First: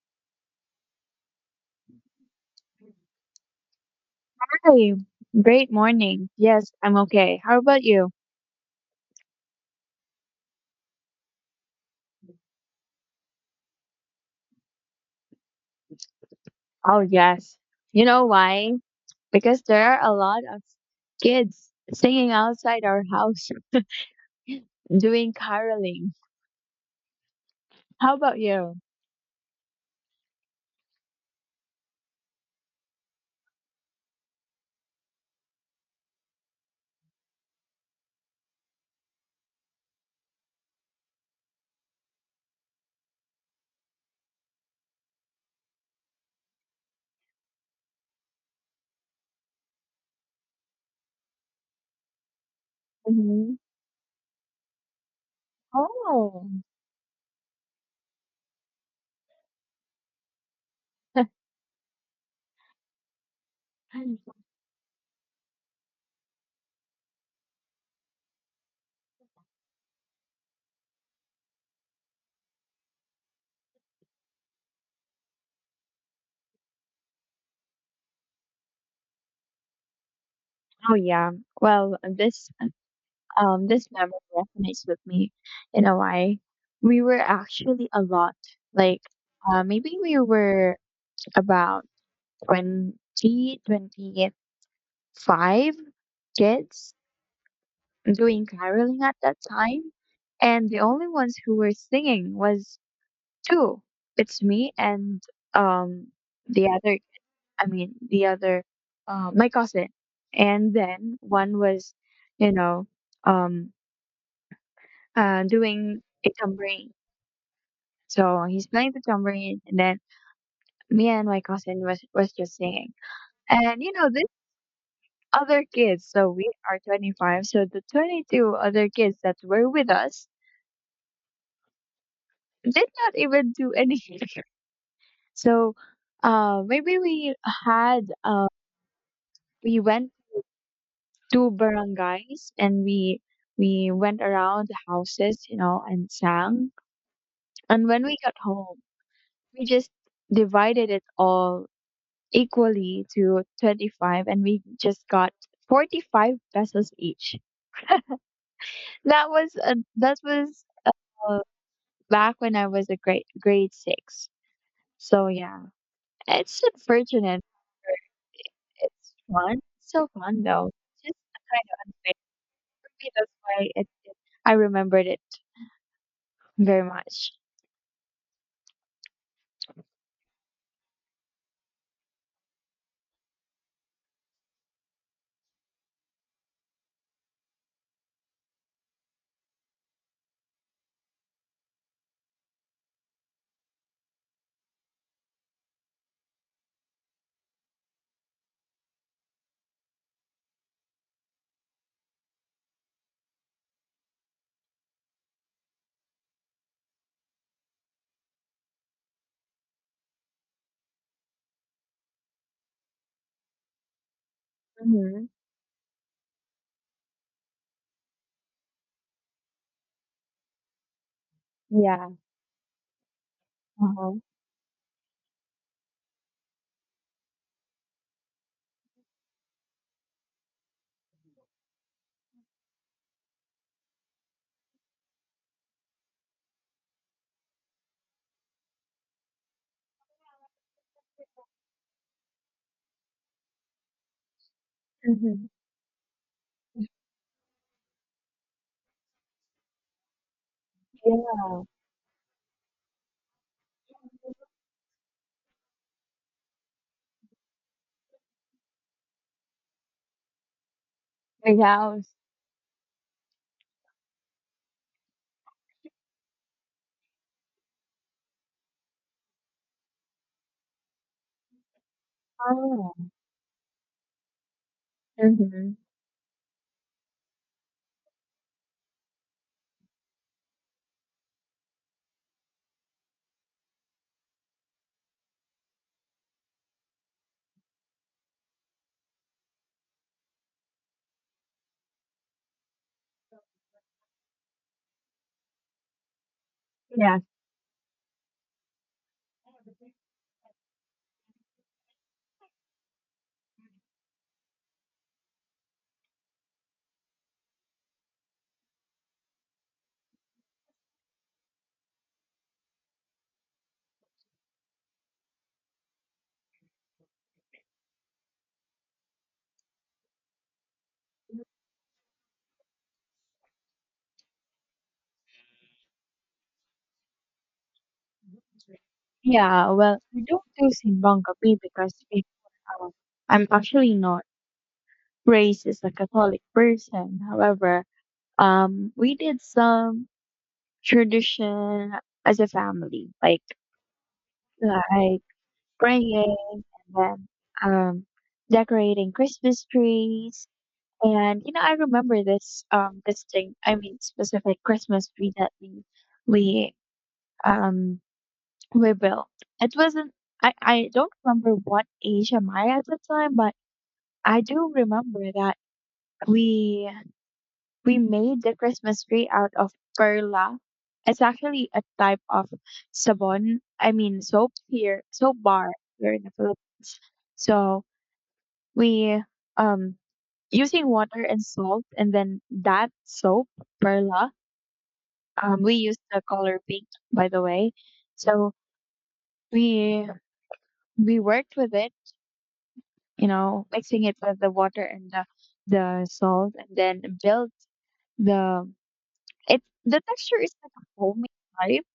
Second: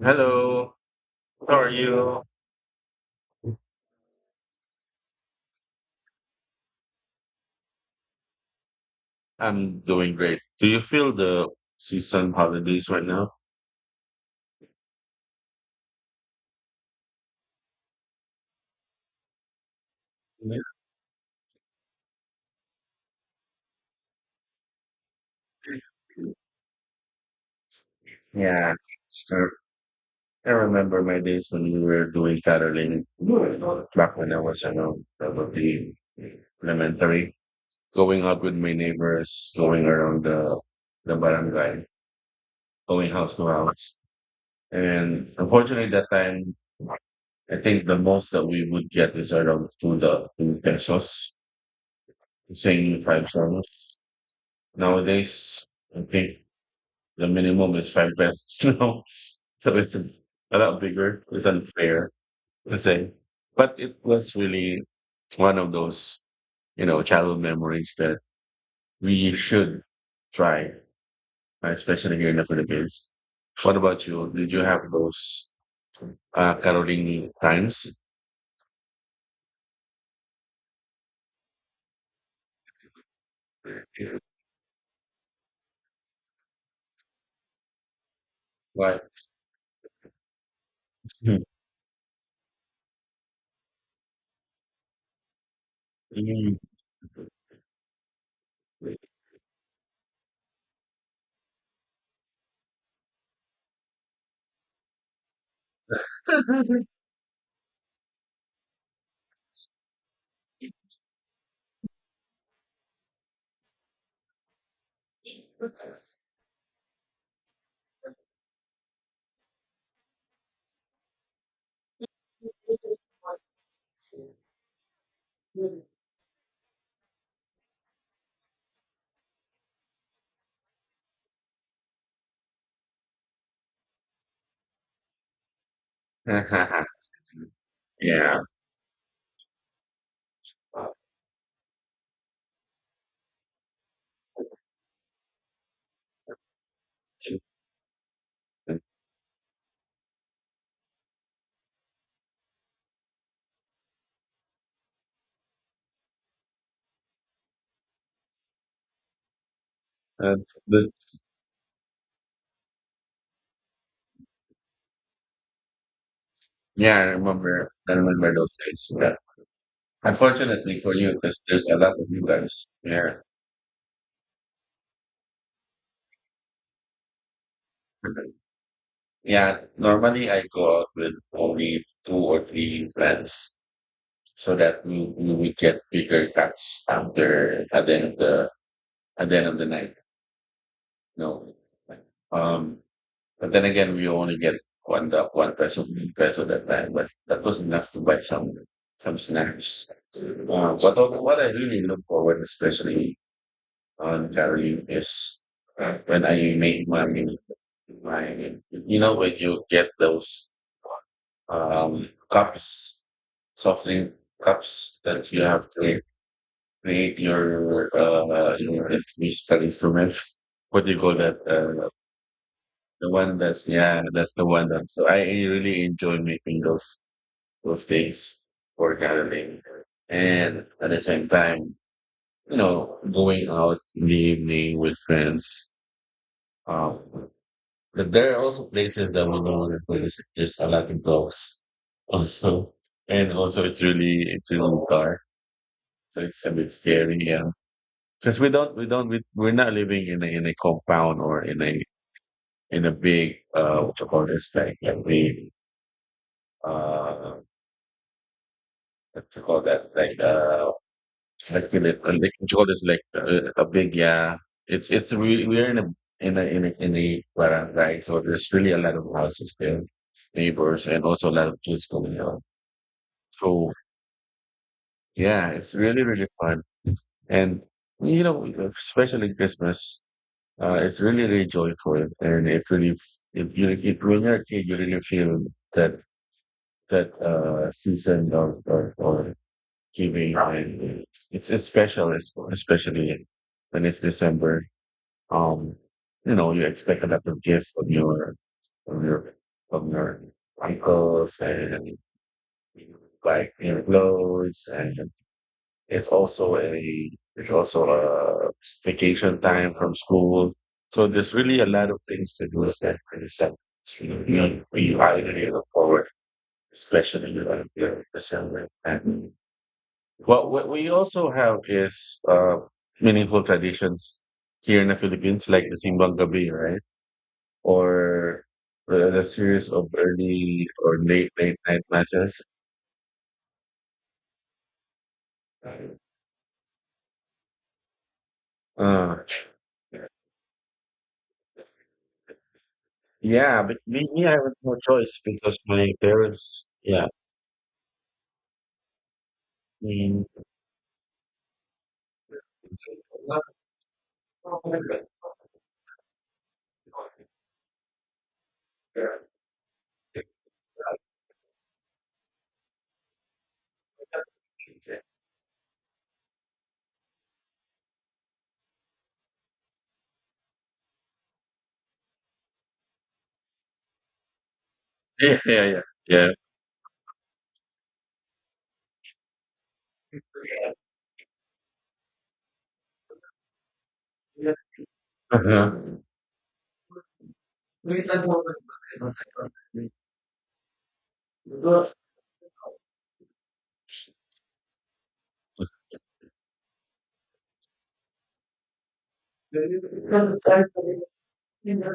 Hello, how are you? Hey, great morning. Yes, I'm okay. How about you? I'm doing great. Do you feel the season holidays right now? Oh, yes. You know why? Because there are a lot of kids singing outside our house doing caroling. How about Yeah, you? sure. I remember my days when we were doing caroling back when I was, you know, probably elementary. Going out with my neighbors, going around the barangay, going house to house. And unfortunately, that time, I think the most that we would get is around two pesos, singing five Hmm. songs. Nowadays, I think Oh. the minimum is five pesos now. So it's a lot bigger. It's unfair to say. But it was really one of those, you know, childhood memories that we should try, right? Especially here in the Philippines. What about you? Did you have those caroling times? Oh yeah. Well, this this memory resonates with me in a way. We were actually a lot. Like What? Maybe we were about 20, 28 5 kids doing caroling at that time, and the only ones who were singing was two. It's me and um the other. I mean the other, my cousin, and then one was, you know, um, doing a tambourine. So he's playing the tambourine, and then me and my cousin was just singing. And you know, these other kids. So we are 25. So the 22 other kids that were with us did not even do anything. So maybe we really had Yeah. We went to barangays and we went around the houses, and sang. And when we got home, we just divided it all equally to 25 and we just got 45 pesos each. That was That's uh, back when I was a grade 6. So yeah. It's yeah, I unfortunate. remember. I remember those days. Yeah. It's fun. It's so fun though. Unfortunately for you, Just because there's a lot of you guys maybe there. that's why I remembered it very much. Yeah, normally I go out with only two or three friends so that we would get bigger cuts after at the end of the at the end of the night. No. Um but then again we only get one peso that time, but that was enough to buy some snacks. But what I really look forward especially on carrying is when I make money. My, you know, when you get those cups, soft drink cups Mm-hmm. that you have to create your musical instruments. What do you call that? Yeah. The one that's yeah, Uh-huh. that's the one that. So I really enjoy making those things for gathering, and at the same time, you know, going out in the evening with friends. Um, But there are also places that we don't want to go visit. There's a lot of ghosts also. And also it's really dark. Mm-hmm. So it's a bit scary. Yeah. Cause we don't, we don't, we, we're not living in in a compound or in Yeah. in a big, what you call this, like a big, uh, what you call that, Big like, house. like what you call this, like a big, yeah. It's really, we're in in a barangay. So there's really a lot of houses there, neighbors, and also a lot of kids coming out. Oh. So yeah, Mm-hmm. it's really, really fun. And you know, especially Christmas, it's really, really joyful. And it really, if you, if when you're a kid, you really feel that, that, season of giving. And it's special, especially when it's December. Um, you know, you expect a Yeah. lot of gifts from your, from your uncles and like your clothes and it's also a vacation time from school. So there's really a lot of things to do, especially for yourself. It's really you we are really look forward, especially when you're December. And what we also have is meaningful traditions here in the Philippines, like the Simbang Gabi, right? Or the series Yeah, of well, I don't early do or Simbang late Gabi night because matches. before, um, I'm actually not raised as a Catholic person. However, we Uh, did some tradition as a family, like Yeah, but me, I have no choice like because my praying and parents, yeah. then um decorating Christmas Mm. trees. And you know, I remember this thing, I mean specific Christmas tree, that we um we built. It wasn't I don't remember what age am I at the time, but I do remember that we We made the Christmas tree out of perla. It's actually a type of sabon. I mean soap here, Yeah, soap bar yeah, here in yeah. the Philippines. So we um using water and salt and then that soap perla. Yeah. We Uh-huh. used the color pink, by the way. So we we worked with it, mixing it with the water and the salt, and then built the it. The texture is like a foamy type,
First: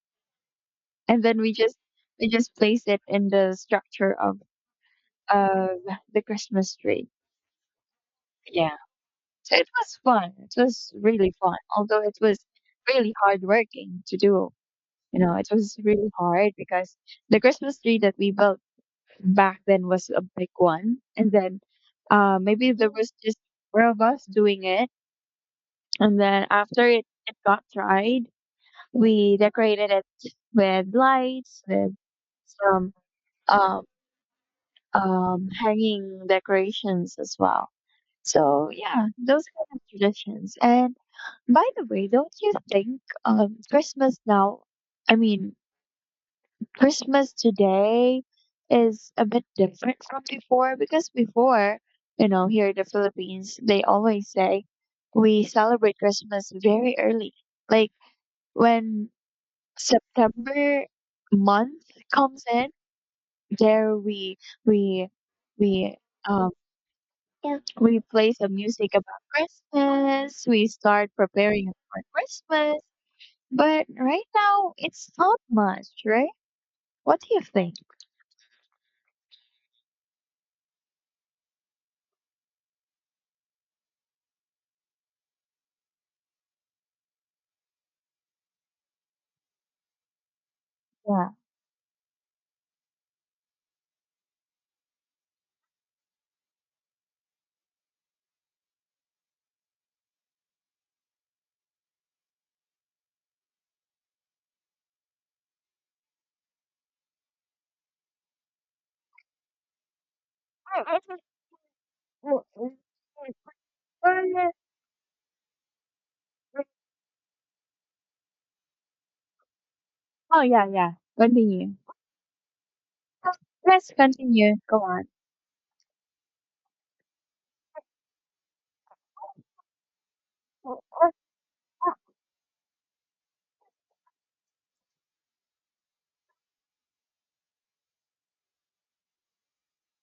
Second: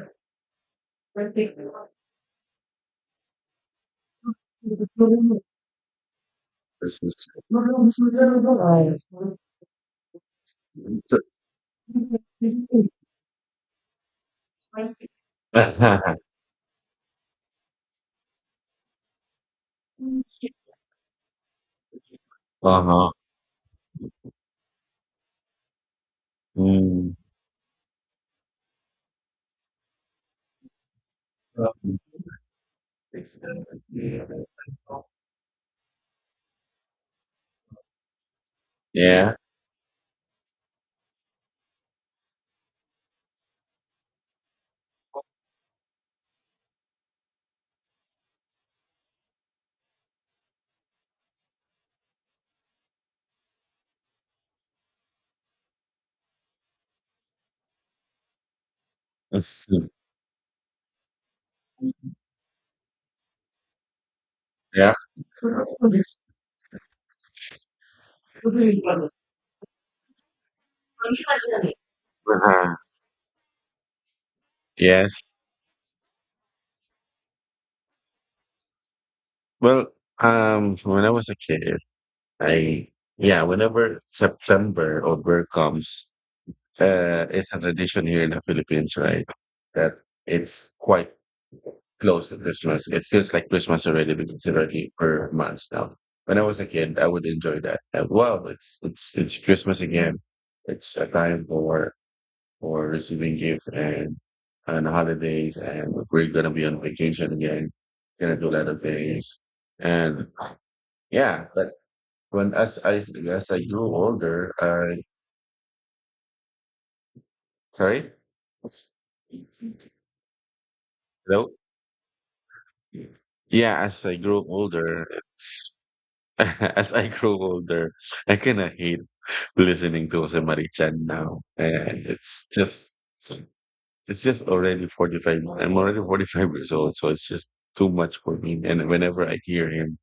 and then we just place it in the structure of the Christmas This tree. is Yeah. So it was fun. It was really fun, although it was really hard working to do. You know, it was really hard because the Christmas tree that we built back then was a big one, and then maybe there uh-huh. was just four of us doing it, and then after it Mm. it got dried, we decorated it with lights, with some um hanging decorations as well. So yeah, Yeah. those kind of traditions. And by the way, don't you think Christmas now? I mean, Christmas today is a bit different from before because before, here in the Philippines, they always say we celebrate Christmas very early, like when That's September month comes in. There yeah. we we um Yeah. We play some music Uh-huh. about Christmas. We start preparing for Christmas. But right now, it's Yes. not much, right? What do you think? Well, when I was a kid, I yeah, whenever September or Burr comes, it's a tradition here in the Philippines, right? That it's quite Yeah. close to Christmas. It feels like Christmas already because it's already for months now. When I was a kid, I would enjoy that. Like, wow, it's Christmas again. It's a time for receiving gifts and holidays, and we're gonna be on vacation again. Gonna do a lot of things, and I think- yeah. But w- when w- as w- I grew older, I sorry, Oh yeah, yeah. hello. Continue. Yeah, Let's as I grew continue. Go older, on. as I grow older, I kinda hate listening to Jose Marie-chan now, and it's just already 45 I'm already 45 years old, so it's just too much for me, and whenever I hear him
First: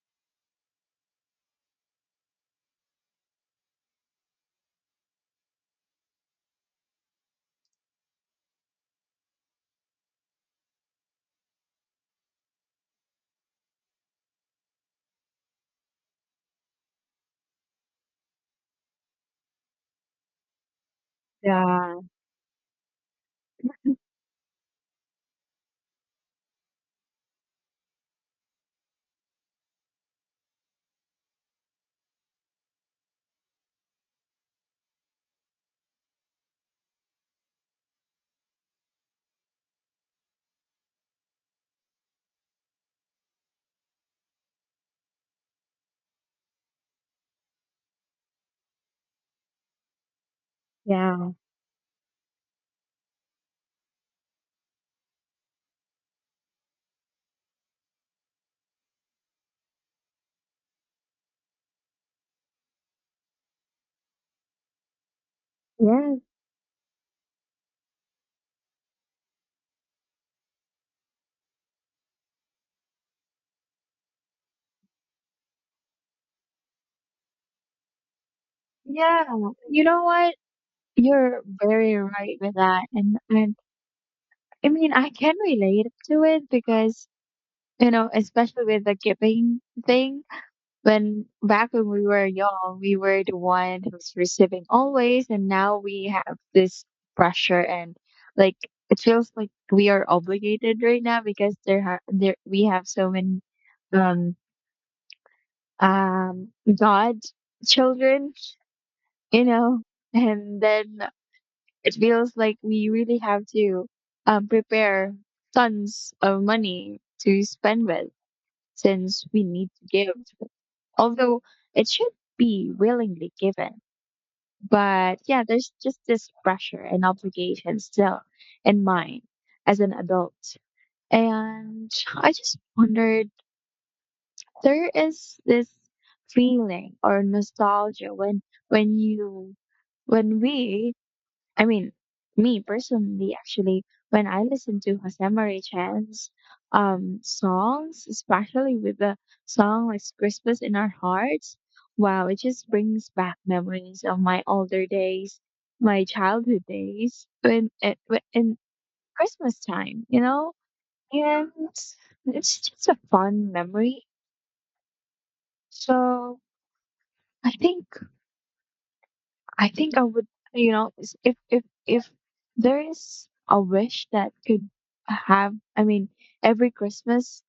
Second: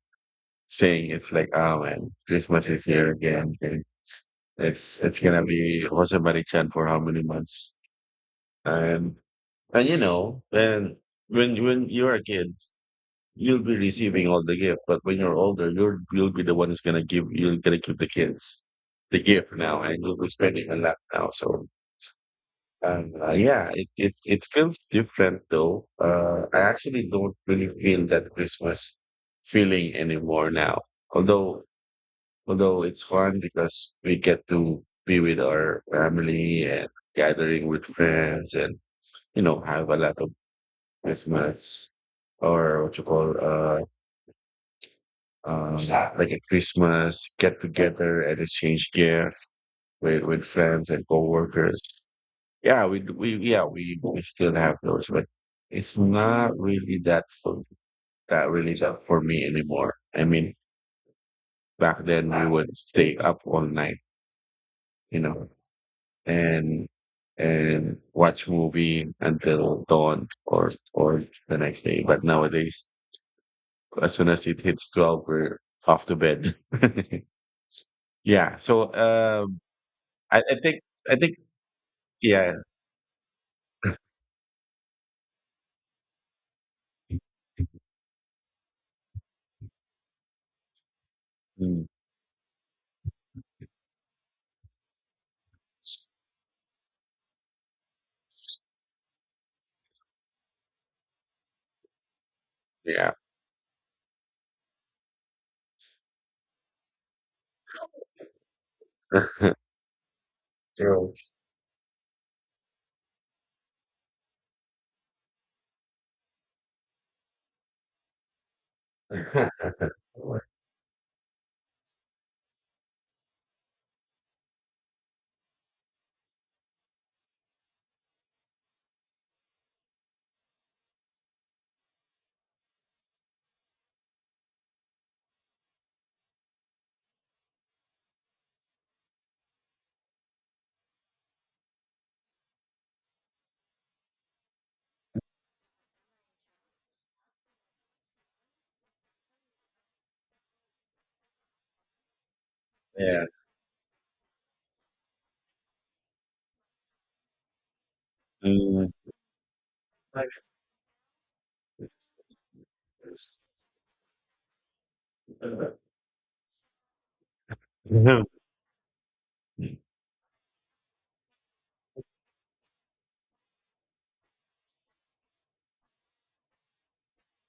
saying, it's like, "Oh, man, Christmas is here again," and it's gonna be Jose Marie-chan for how many months? And and, you know, and when you're a kid you'll be receiving all the gift, but when you're older, you'll be the one who's gonna give you're gonna give the kids the gift now, and you'll be spending a lot now. So, Yeah, yeah, it feels different though. I actually don't really feel that Christmas feeling anymore now. Although although it's fun because we get to be with our family and gathering with friends, and you know have a lot of Christmas or what you call um, like at Christmas, get together and exchange gifts with friends and yeah, coworkers. Yeah, we d- we yeah we still have those, but it's not really that for that really that for me anymore. I mean, back then we would stay up all night, you know, yes, and and watch movie until dawn or the next day. But nowadays, as soon as it hits 12, we're off to bed. Yeah. So, yeah, you know what? I think I think You're very right yeah. with that. And I mean, I can relate to it because especially with the giving thing. When back Mm, when we were young, we were the one who's receiving always, and now we have this pressure, and like it feels like we are obligated right now because there we have so yeah. many um um god children, you know, and then True. it feels like we really have to prepare tons of money to spend with since we need to give. Although it should be willingly given. But yeah, there's just this pressure and obligation still in mind as an adult. And I just wondered, there is this feeling or nostalgia when you when we I mean, me personally, actually, when I listen to Jose Maria Chan's songs, especially with the song like Christmas in Our Hearts. Wow, it just brings Yeah. back memories of my older days, my childhood days, in Mm. Christmas time, you Yeah. know? And it's just a fun memory. So I think. I think I would, if if there is a wish that could have, I mean, every Christmas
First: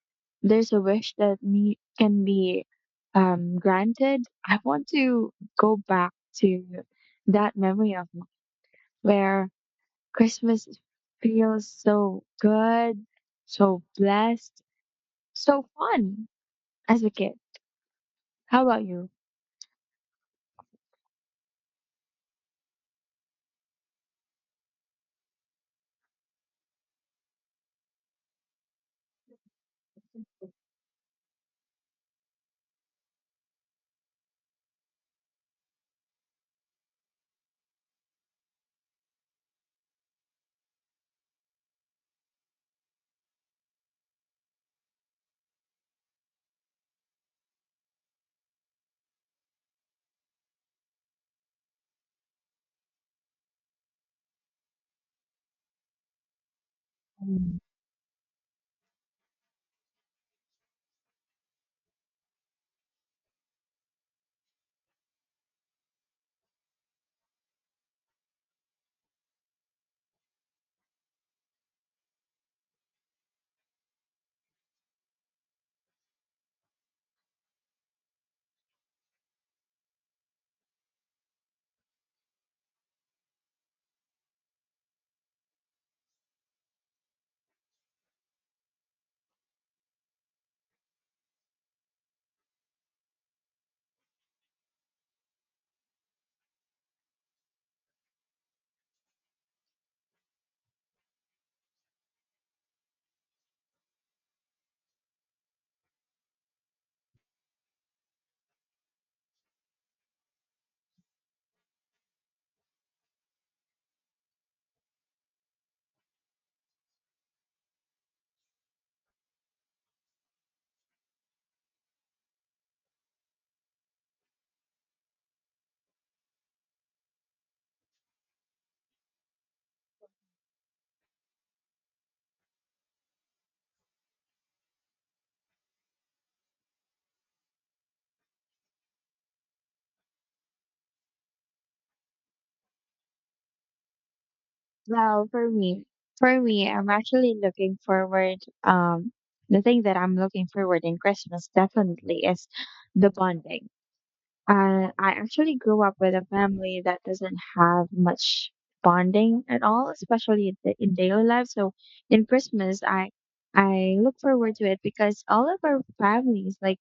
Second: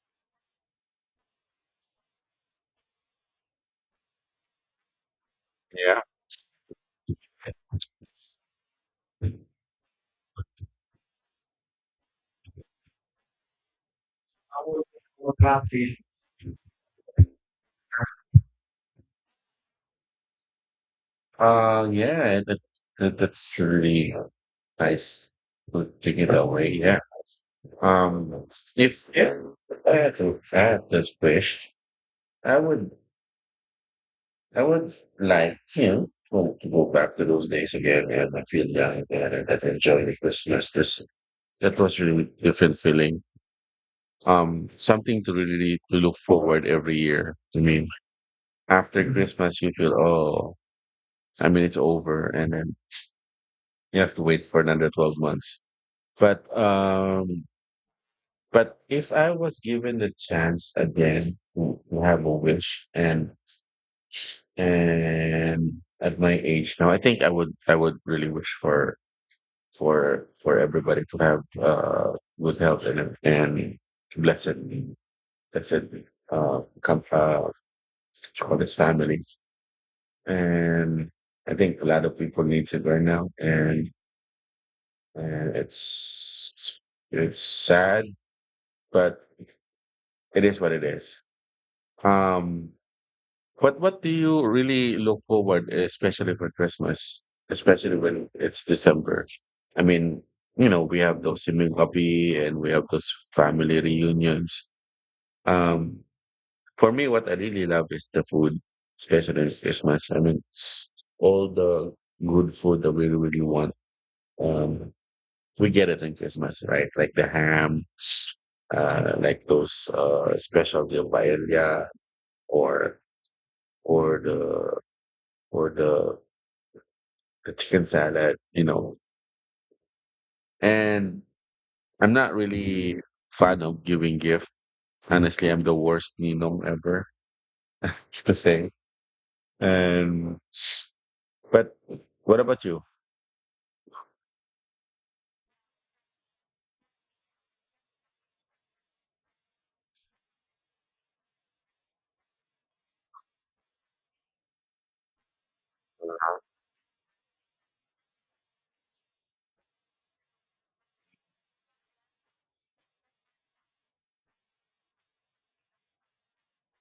there's a wish that me can be granted. I want to go back to that memory of mine where Christmas feels so good, so blessed, so fun as a kid. How about you? Yeah, that's really nice to take it away. Yeah. Um, if I had to add this wish, I would I would like, you know, to go back to those days again and I feel young again and that enjoy the Christmas. This that was really different feeling. Something to really really, to look forward every year. I mean, after Christmas you feel, oh, I mean it's over and then you have to wait for another 12 months. But um but if I was given the chance again to have a wish and at my age now, I would really wish for everybody to have good health and blessed blessed come for this family. And I think a lot of people needs it right now, and it's sad, but it is what it is. Um, what do you really look forward, especially for Christmas, especially when it's December? I mean, you know, we have those similkapi and we have those family reunions. Um, for me, what I really love is the food, especially in Christmas. I mean, all the good food that we really want, um, we get it in Christmas, right? Like the ham, like those specialty of paella or or the or the the chicken salad, you know. And I'm not really fan of giving gift. Honestly, I'm the worst ninong ever to say. And but what about you? Well, for me, I'm actually looking forward. Um, the thing that I'm looking forward in Christmas definitely is the bonding. I actually grew up with a family that doesn't have much bonding at all, especially in daily life. So in Christmas, I look forward to it because all of our families, like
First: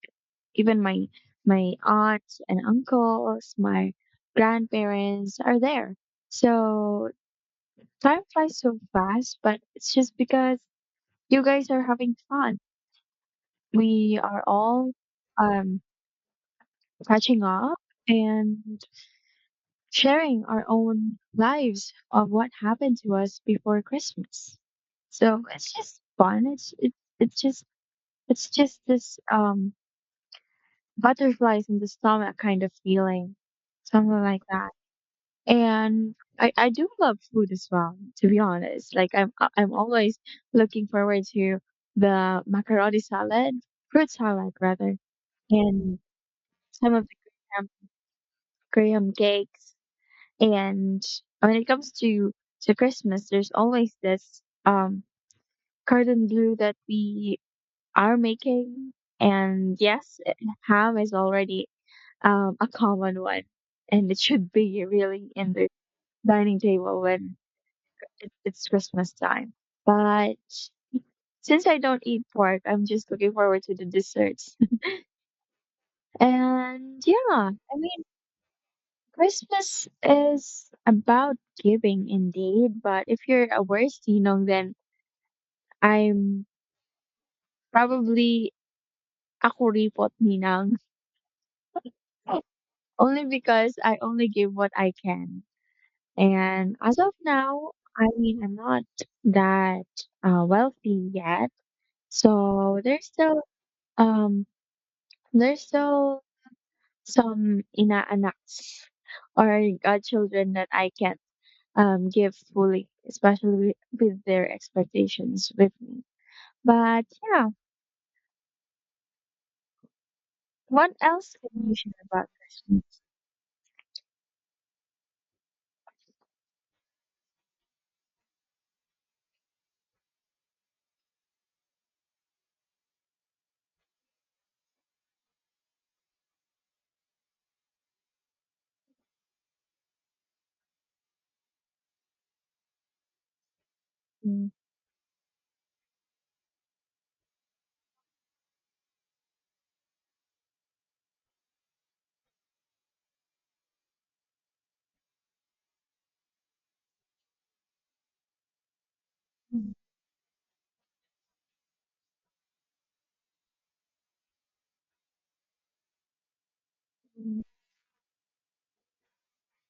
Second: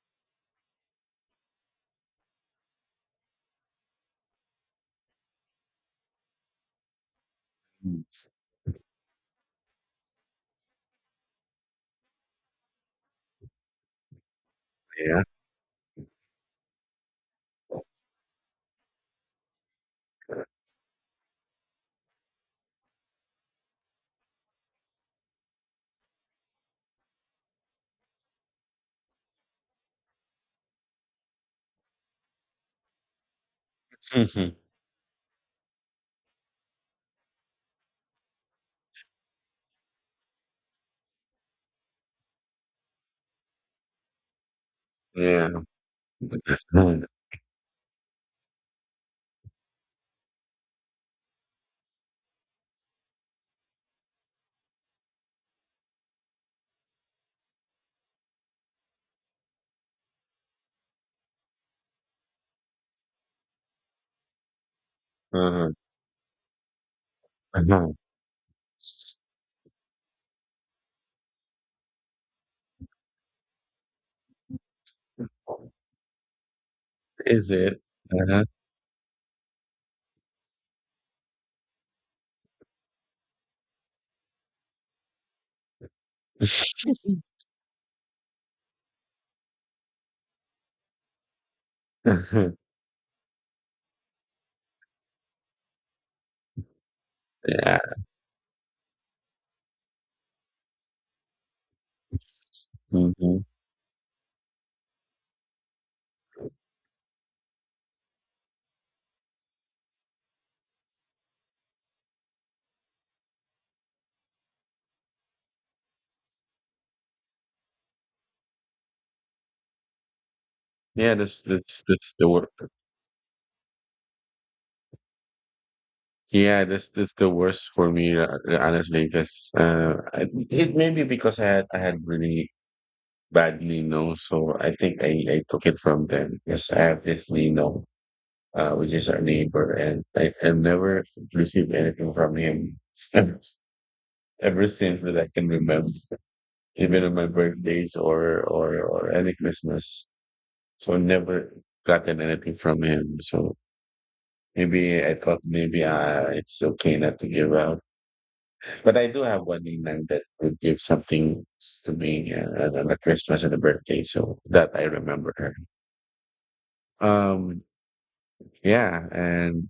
even my aunts and uncles, my grandparents, are there. So Mm, time flies so fast, but it's just because you guys are having fun. We are all yeah. um, catching up and sharing our own lives of what happened to us before Christmas. So it's just fun. It's just it's just this butterflies in the stomach kind of feeling, something like Mhm. that. And I do love food as well, to be honest, like I'm always looking forward to the macaroni salad, fruit salad rather, Yeah. and some of the graham, graham cakes, and when it comes to Christmas, there's always this cordon bleu that we are making, and yes, ham is already a common one, and it should be really in the uh-huh. dining table when Uh-huh. it's Christmas time. But since I don't eat pork, I'm just looking forward to the desserts. And Is yeah, I it? mean, Uh-huh. Christmas is about giving indeed. But if you're a worst ninong, then I'm probably ako repot ninang. Only because I only give what I can. And as of now, yeah. I mean, I'm not that wealthy yet. So Hmm. Um there's still some ina-anak or godchildren that I can't give fully, especially with their expectations with me. But yeah, what Yeah, else can you share that's the about worst. Christmas? Yeah, that's the worst for me, honestly, because it maybe because I had really badly known. So I think I took it from them because I have this Nino, which is our neighbor, and I never received anything from him ever, Mm, ever since that I can remember, even on my birthdays or any Christmas. So I never gotten anything from him. So maybe I thought maybe it's okay not to give out. But I do have one nickname that would give something to me on the Christmas and the birthday, so that I remember her. Um, Yeah, and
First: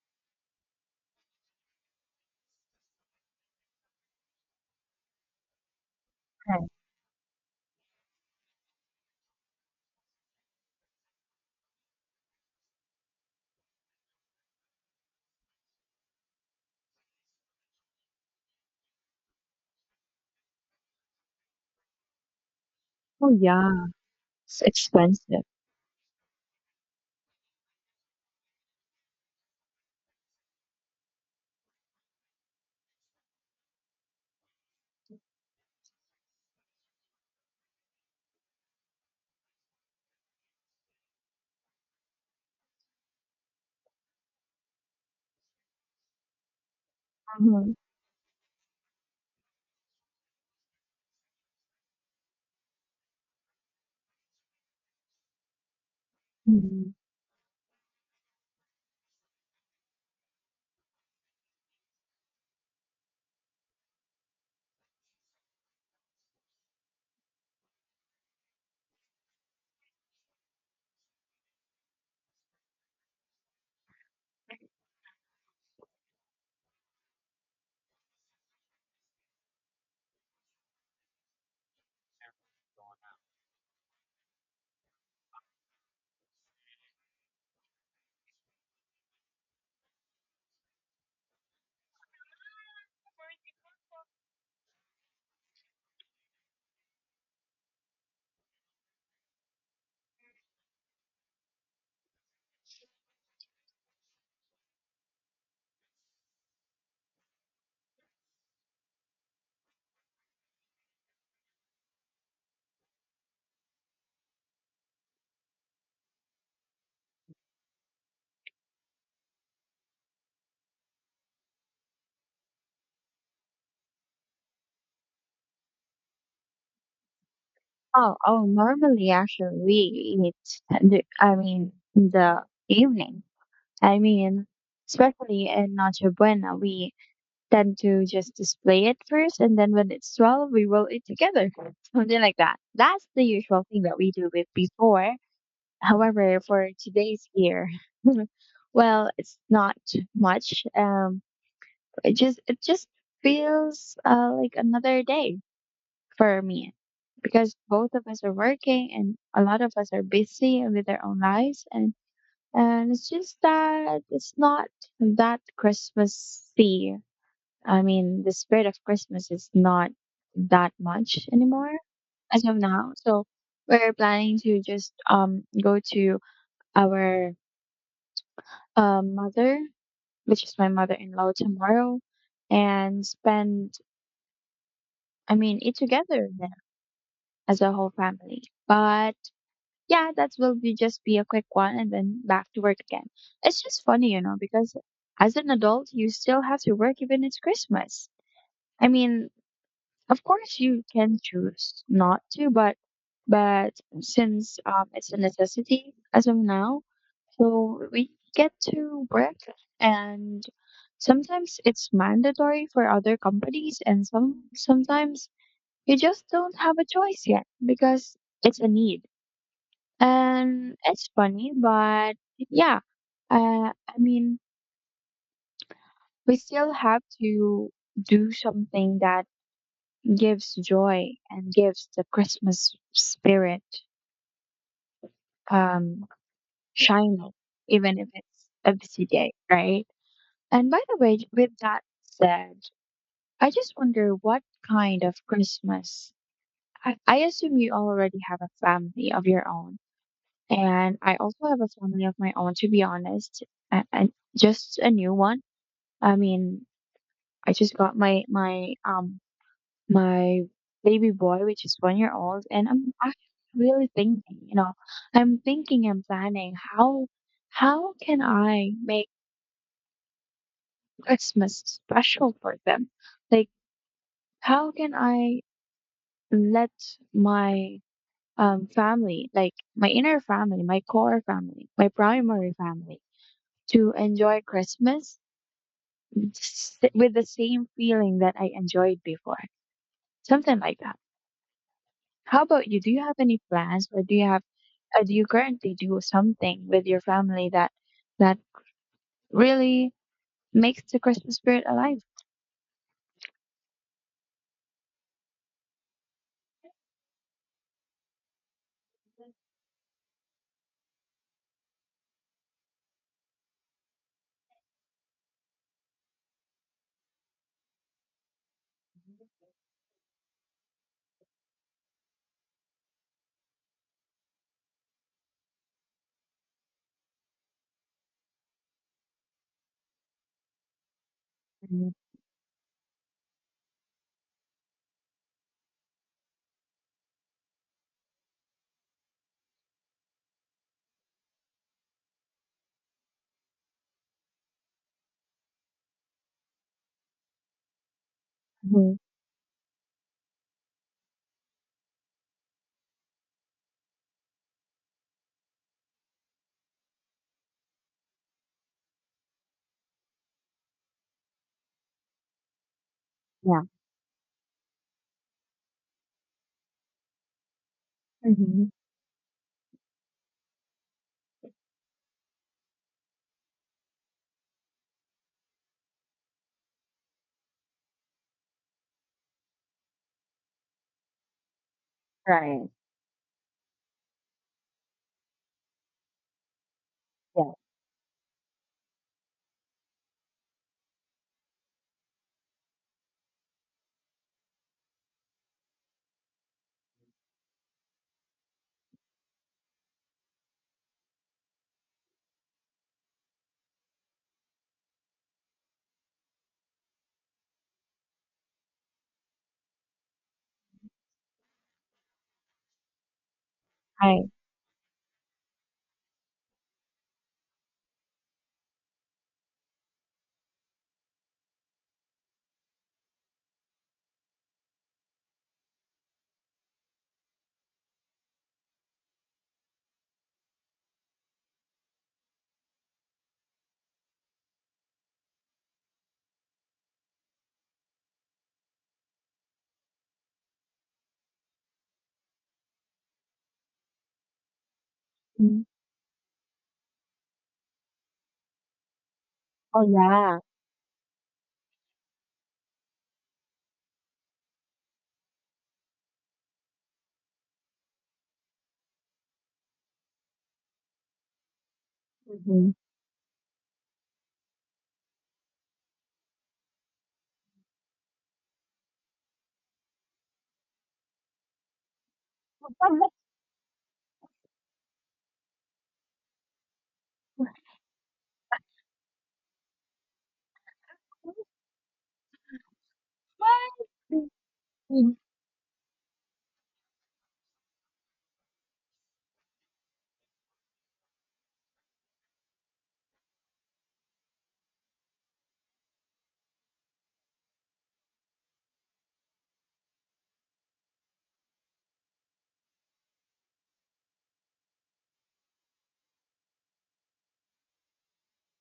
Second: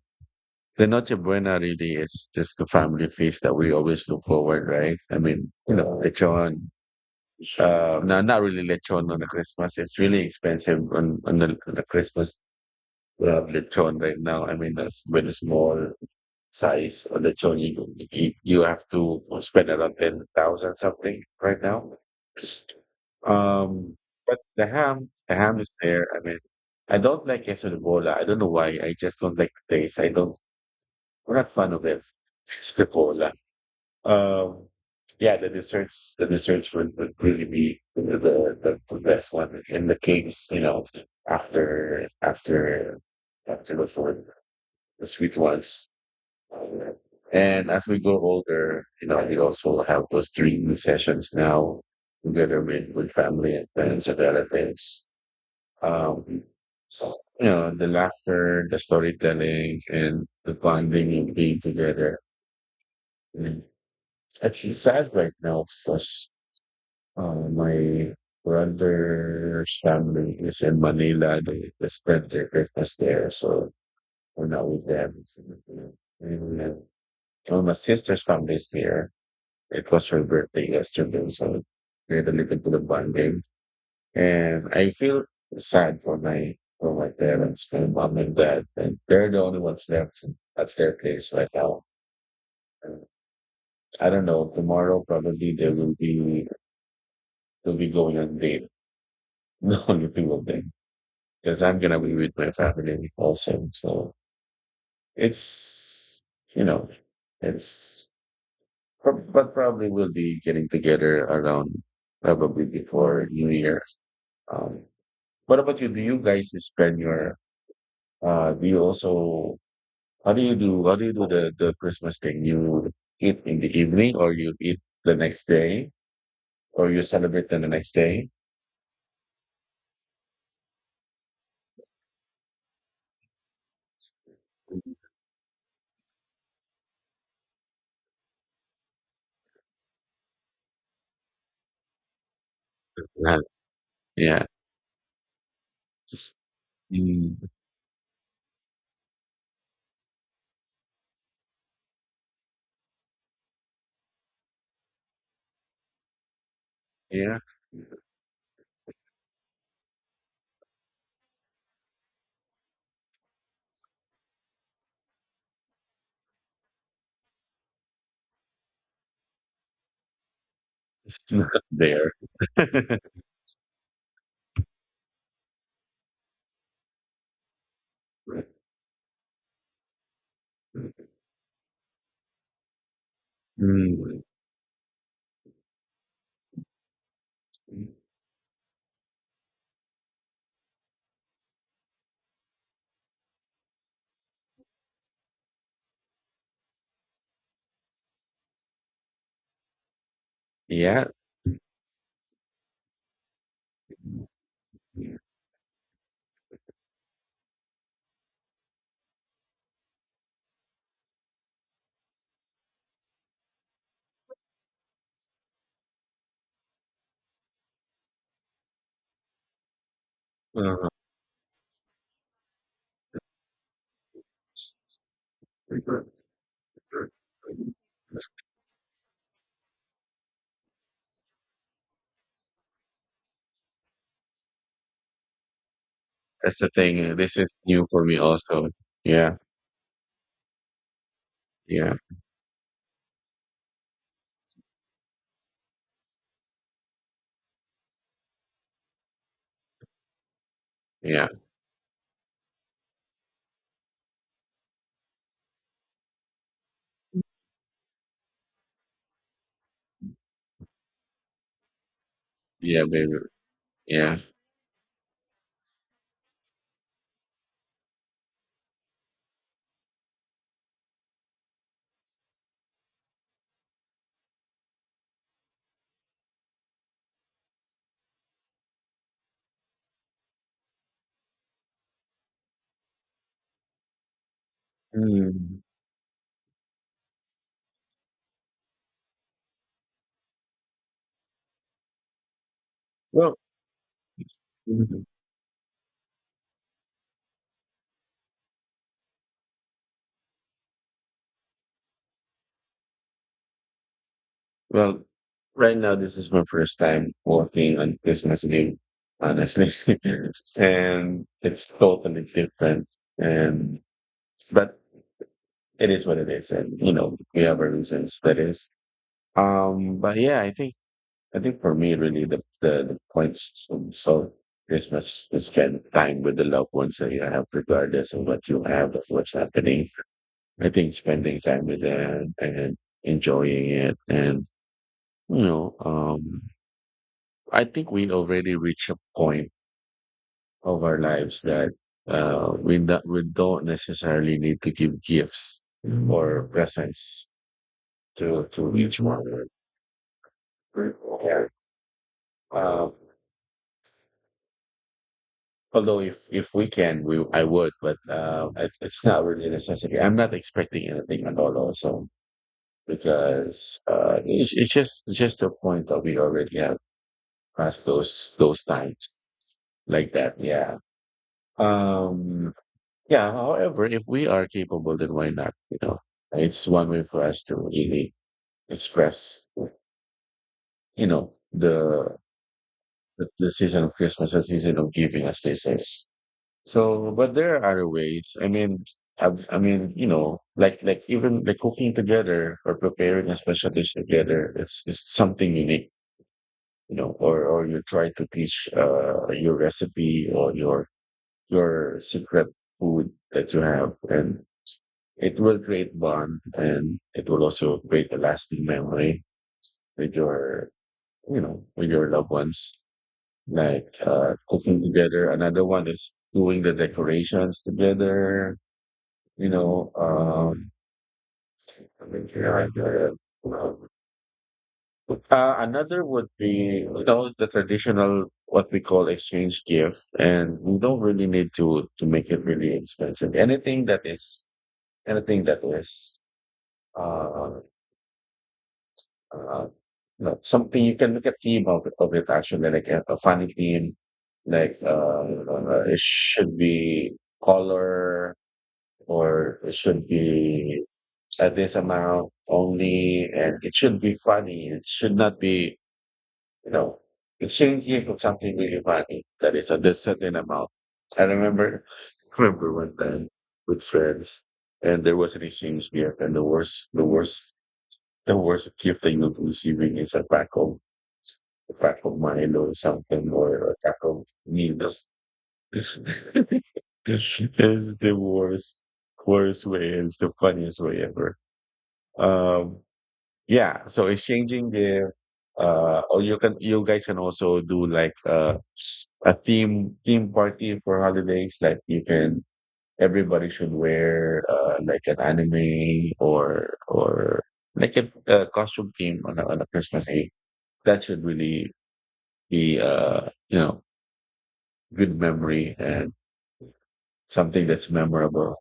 the Noche Buena really is just the family feast that we always look forward, right? I mean, you know, right. lechon. No, not really lechon on the Christmas. It's really expensive on the Christmas lechon right now. I mean, that's with a small size of lechon, you have to spend around 10,000 something right now. Oh yeah, Um, but it's the expensive. ham is there. I mean, I don't like queso de bola. I don't know why. I just don't like the taste. I'm not fond of it. Scripola. Um, yeah, the desserts would really be the best one. And the cakes, you know, after after after the food, the sweet ones. And Mhm. as we grow older, you know, we also have those dream sessions now together with family and friends and relatives. Um, Mhm. you know, the laughter, the storytelling, and the bonding and being together. It's sad right now because my brother's family is in Manila. They spent their Christmas there, so we're not with them. And then, well, my sister's family is here. It was her birthday yesterday, so we had a little bit of bonding. And I feel sad for my parents, my mom and dad, and they're the only ones left at their place right now. I don't know. Tomorrow probably they will be they'll be going on date. No, nothing will be because I'm gonna be with my family also. So it's you know, it's but probably we'll be getting together around probably before New Year. Um, what about you? Do you guys spend your uh? Do you also how do you do the Christmas thing? You eat in the evening or you eat the next day? Or you celebrate them the next Oh, day? oh, normally actually we eat, I mean, in the evening. I mean, especially in Noche Buena, we tend to just display it first, and then when it's 12, we roll it together, something like that. That's the Right. usual thing that we do Yeah. with before. However, for today's Mm, year, well, it's not much. It just feels like another day for me yeah. because both of us are working and a lot of us are busy with our own lives, and it's just that it's not that Christmassy. I mean, the spirit of Christmas is not that much It's not anymore there. as of now. So we're planning to just go to our mother, which is my mother-in-law, tomorrow, and spend Mm. I mean eat together there as a whole family. But yeah, that will be just be a quick one and then back to work again. It's just funny, because as an adult you still have to work even it's Christmas. I mean, of course, you Yeah. can choose not to, but but since it's a necessity as of now, so we get to work, and sometimes it's mandatory for other companies, and sometimes you just don't have a choice yet because it's a need. And uh it's funny, but yeah, I mean, we still have to do something that gives joy and gives the Christmas spirit um That's the thing. shining, This is new even for if me it's also. a busy day, Yeah. right? And by the way, with that Yeah. said, I just wonder what kind of Christmas. I assume you already have a family of your own, and I Yeah. also have a family of my own, to be honest, and, just a new one. I mean, I just got my baby boy, which is 1 year old, and Yeah, I'm baby. actually really Yeah. thinking, I'm thinking and planning how can I make Christmas special for them? Like how can I let my family, like my inner family, my core family, my primary family, to enjoy Christmas Mm. With the same feeling that I enjoyed before. Something like that. How about you? Do you have Well any plans, or do you have do you currently do something with your family that really makes the Christmas spirit alive? Well, right now this is my first time working on Christmas Eve, honestly, and it's totally different. And but it is what it is, and you know we have our reasons. That is, but yeah, I think for me really the point so Christmas is spend time with the loved ones that you have, regardless of what you have, of what's happening. I think spending time with Mm-hmm. them and enjoying it, and you know, I think we already reach a point of our lives that we don't necessarily need to give gifts or presents to each one. Yeah. Uh, Although if we can, I would, but it's not really a necessity. I'm not expecting anything at all also Yeah. because it's just a point that we already have past those Mm-hmm. times like that. Yeah. Um, yeah. However, if we are capable, then why not? You know, it's one way for us to really express, you know, Right. The season of Christmas, the season of giving, as they say. So, but Yeah. there are other ways. I mean, I mean, you know, even like cooking together or preparing a special dish together, it's something unique, you know. Or you try to teach your recipe or your secret food that you have, and it will create bond and it will also create a lasting memory with your, you know, with your loved ones. Like Right. Cooking together. Another one is doing the decorations together. You know, I mean, yeah. Another would be, you know, the traditional what we call exchange gift, and we don't really need to make it really expensive. Anything that is uh uh no, something you can make a theme of it actually, like a funny theme, like Hmm. It should be color or it Oh should yeah. be at this amount only, and it should be funny. It should not be, you know, it shouldn't give you something really funny that is at this certain amount. I remember, Mm-hmm. remember one time with friends, and there was an exchange gift, and the worst gift that you receiving is a pack of Milo or something or a pack of Needles. It's the worst, worst way. It's the funniest way ever. Um, yeah. So exchanging gift. Or you guys can also do like a theme party for holidays. Like you can everybody should wear like an anime or like a costume theme on on a Christmas Eve. That should really be you know good memory and something that's memorable.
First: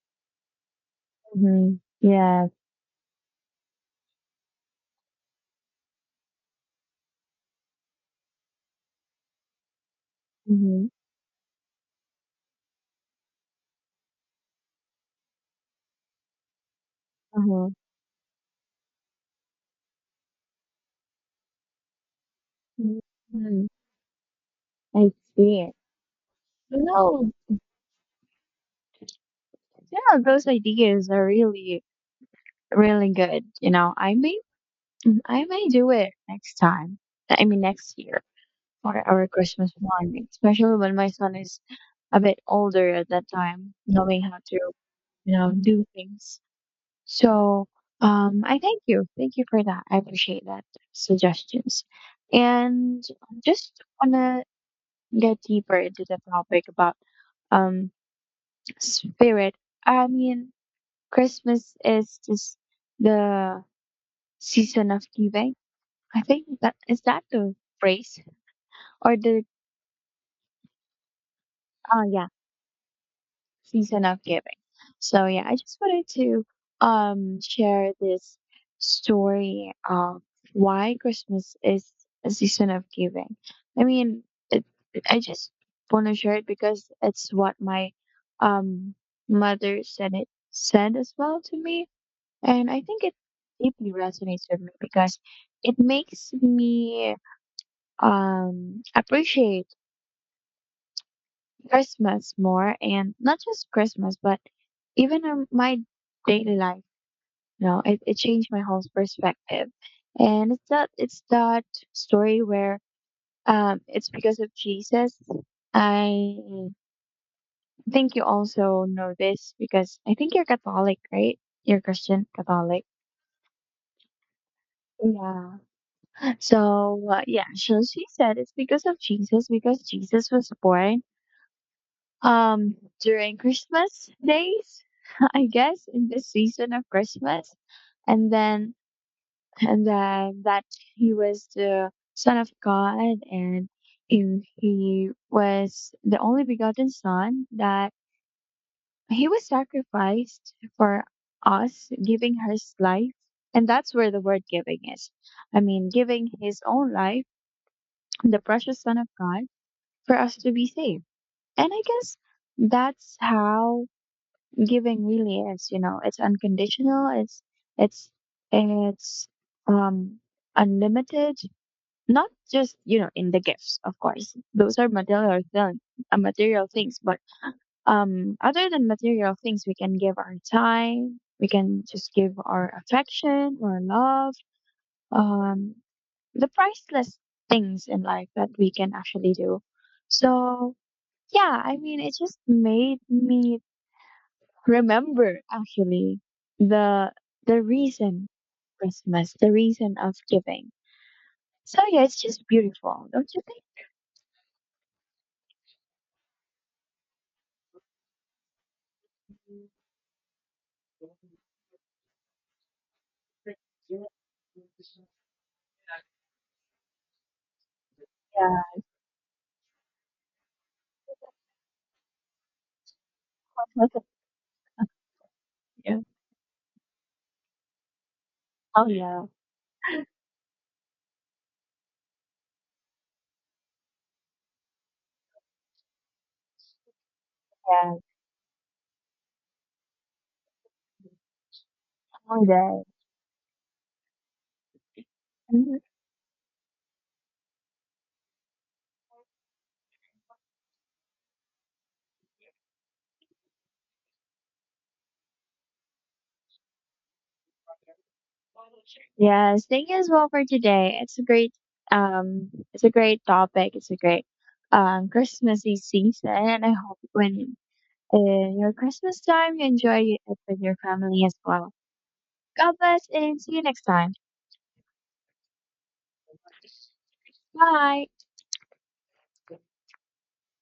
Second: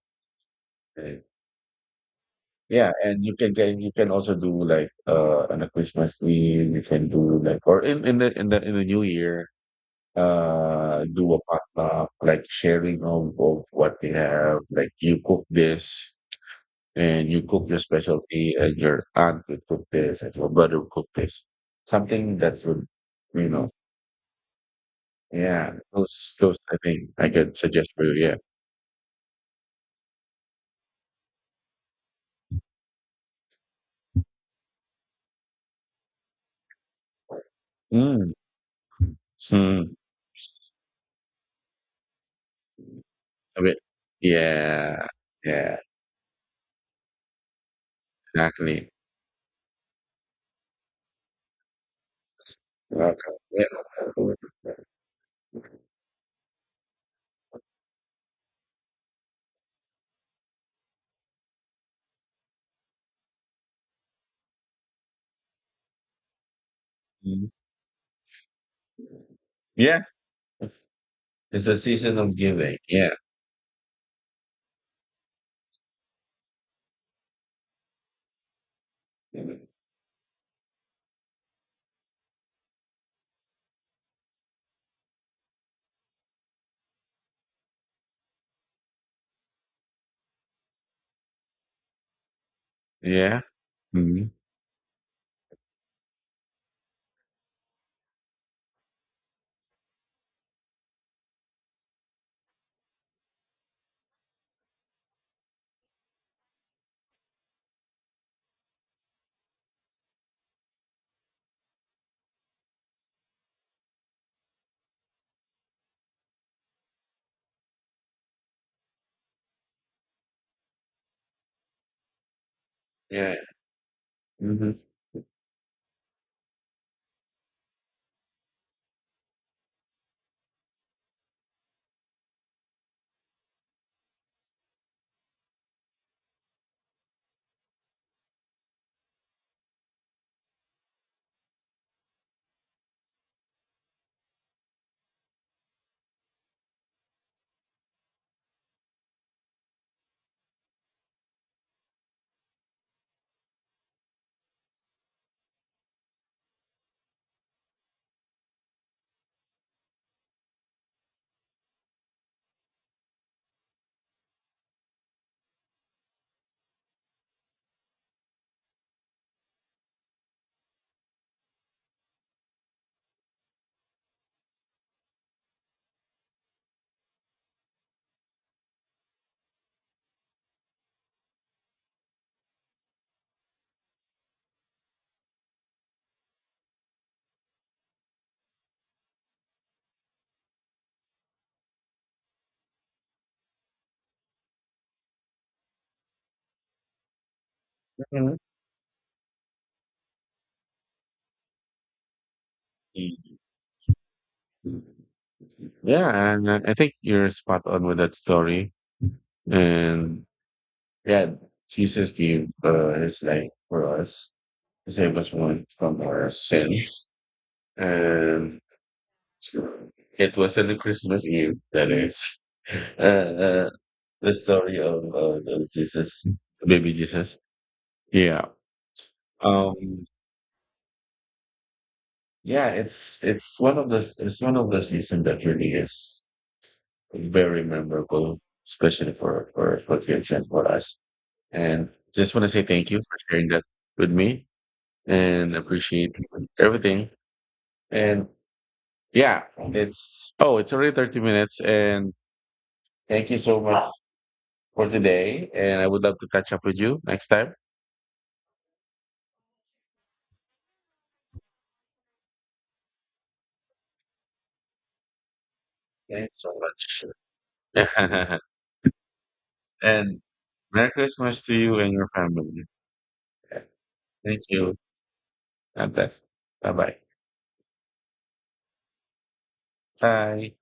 And Mm-hmm. Yes. yeah, and you can also do like on a Christmas Eve. You can do like or in the New Year Mm-hmm. Do a potluck like sharing of what they have like you cook this and you cook Uh-huh. your specialty and your aunt would cook this and your brother would cook this. Something that would, you Mm-hmm. know, I yeah, see. I think I Oh. could suggest for you. Yeah. No, yeah, those ideas are really, really good. You know, I may do it next time. I mean, next year, Mm. for our Christmas Mm. morning, especially when my son is a bit older at that A time, bit. knowing how to, Yeah. Yeah. do things. So, I thank Exactly. you. Thank you for that. I appreciate that suggestions. And Welcome. Yeah. just wanna get deeper into the topic about um spirit. I mean, Christmas is just the season of giving. I think that is that Mhm. the phrase or the, Yeah. It's the oh season yeah, of giving. Yeah. season of giving. So yeah, I just wanted to share this story of why Christmas is a season of giving. I mean, it, I just want to share it because it's what my um mother said as well to me, and I think it Yeah. deeply Hmm. resonates with me because it makes me appreciate Christmas more, and not just Christmas but even in my daily life. You know, it changed my whole perspective, and it's that, story where it's because of Jesus. I think you also know this because I think you're Catholic, right? You're Christian Catholic. Yeah. Hmm. Yeah. So yeah, so she said it's because of Jesus, because Jesus was born um during Christmas days, I guess in this season of Christmas. And then, that he was the son of God, and he was the only begotten son, that he was sacrificed for us, giving his life. And that's where the word giving is. I mean, giving his own life, the precious son of God, for us to be saved. And I guess that's how giving really is. You know, it's unconditional. It's it's um unlimited, not just, in the gifts. Of course, those are material things, but other than material things, we can give our time. We can just give our affection or love, um the priceless things in life that we can actually do. So yeah, I mean, it just made me remember, actually, the the reason the reason of giving. So yeah, it's just beautiful, don't you Yeah. And I think you're spot on with that story. think? And yeah, Jesus gave his life Yeah. for us to save us from our sins. And it was not the Christmas Eve, that is, uh, uh, Welcome. the story of the Yeah. Jesus, baby Jesus. Yeah. Oh yeah. Um, yeah, it's it's one of the season that really is very Yeah. memorable, especially for kids and for us. And just want Long to say day. thank you for sharing that with me, and Mhm. appreciate everything. And yeah, it's oh, it's already 30 minutes. And thank you so much for today. And I would love to catch up with you next time. Yes. Thank you as well for today. It's a great topic. It's a great Christmassy season, Thanks so and I hope when much. in your Christmas time you enjoy it And with your Merry family as Christmas to well. you and your family. God bless and see you next time. Thank you. God bless. Bye bye. Bye. Bye.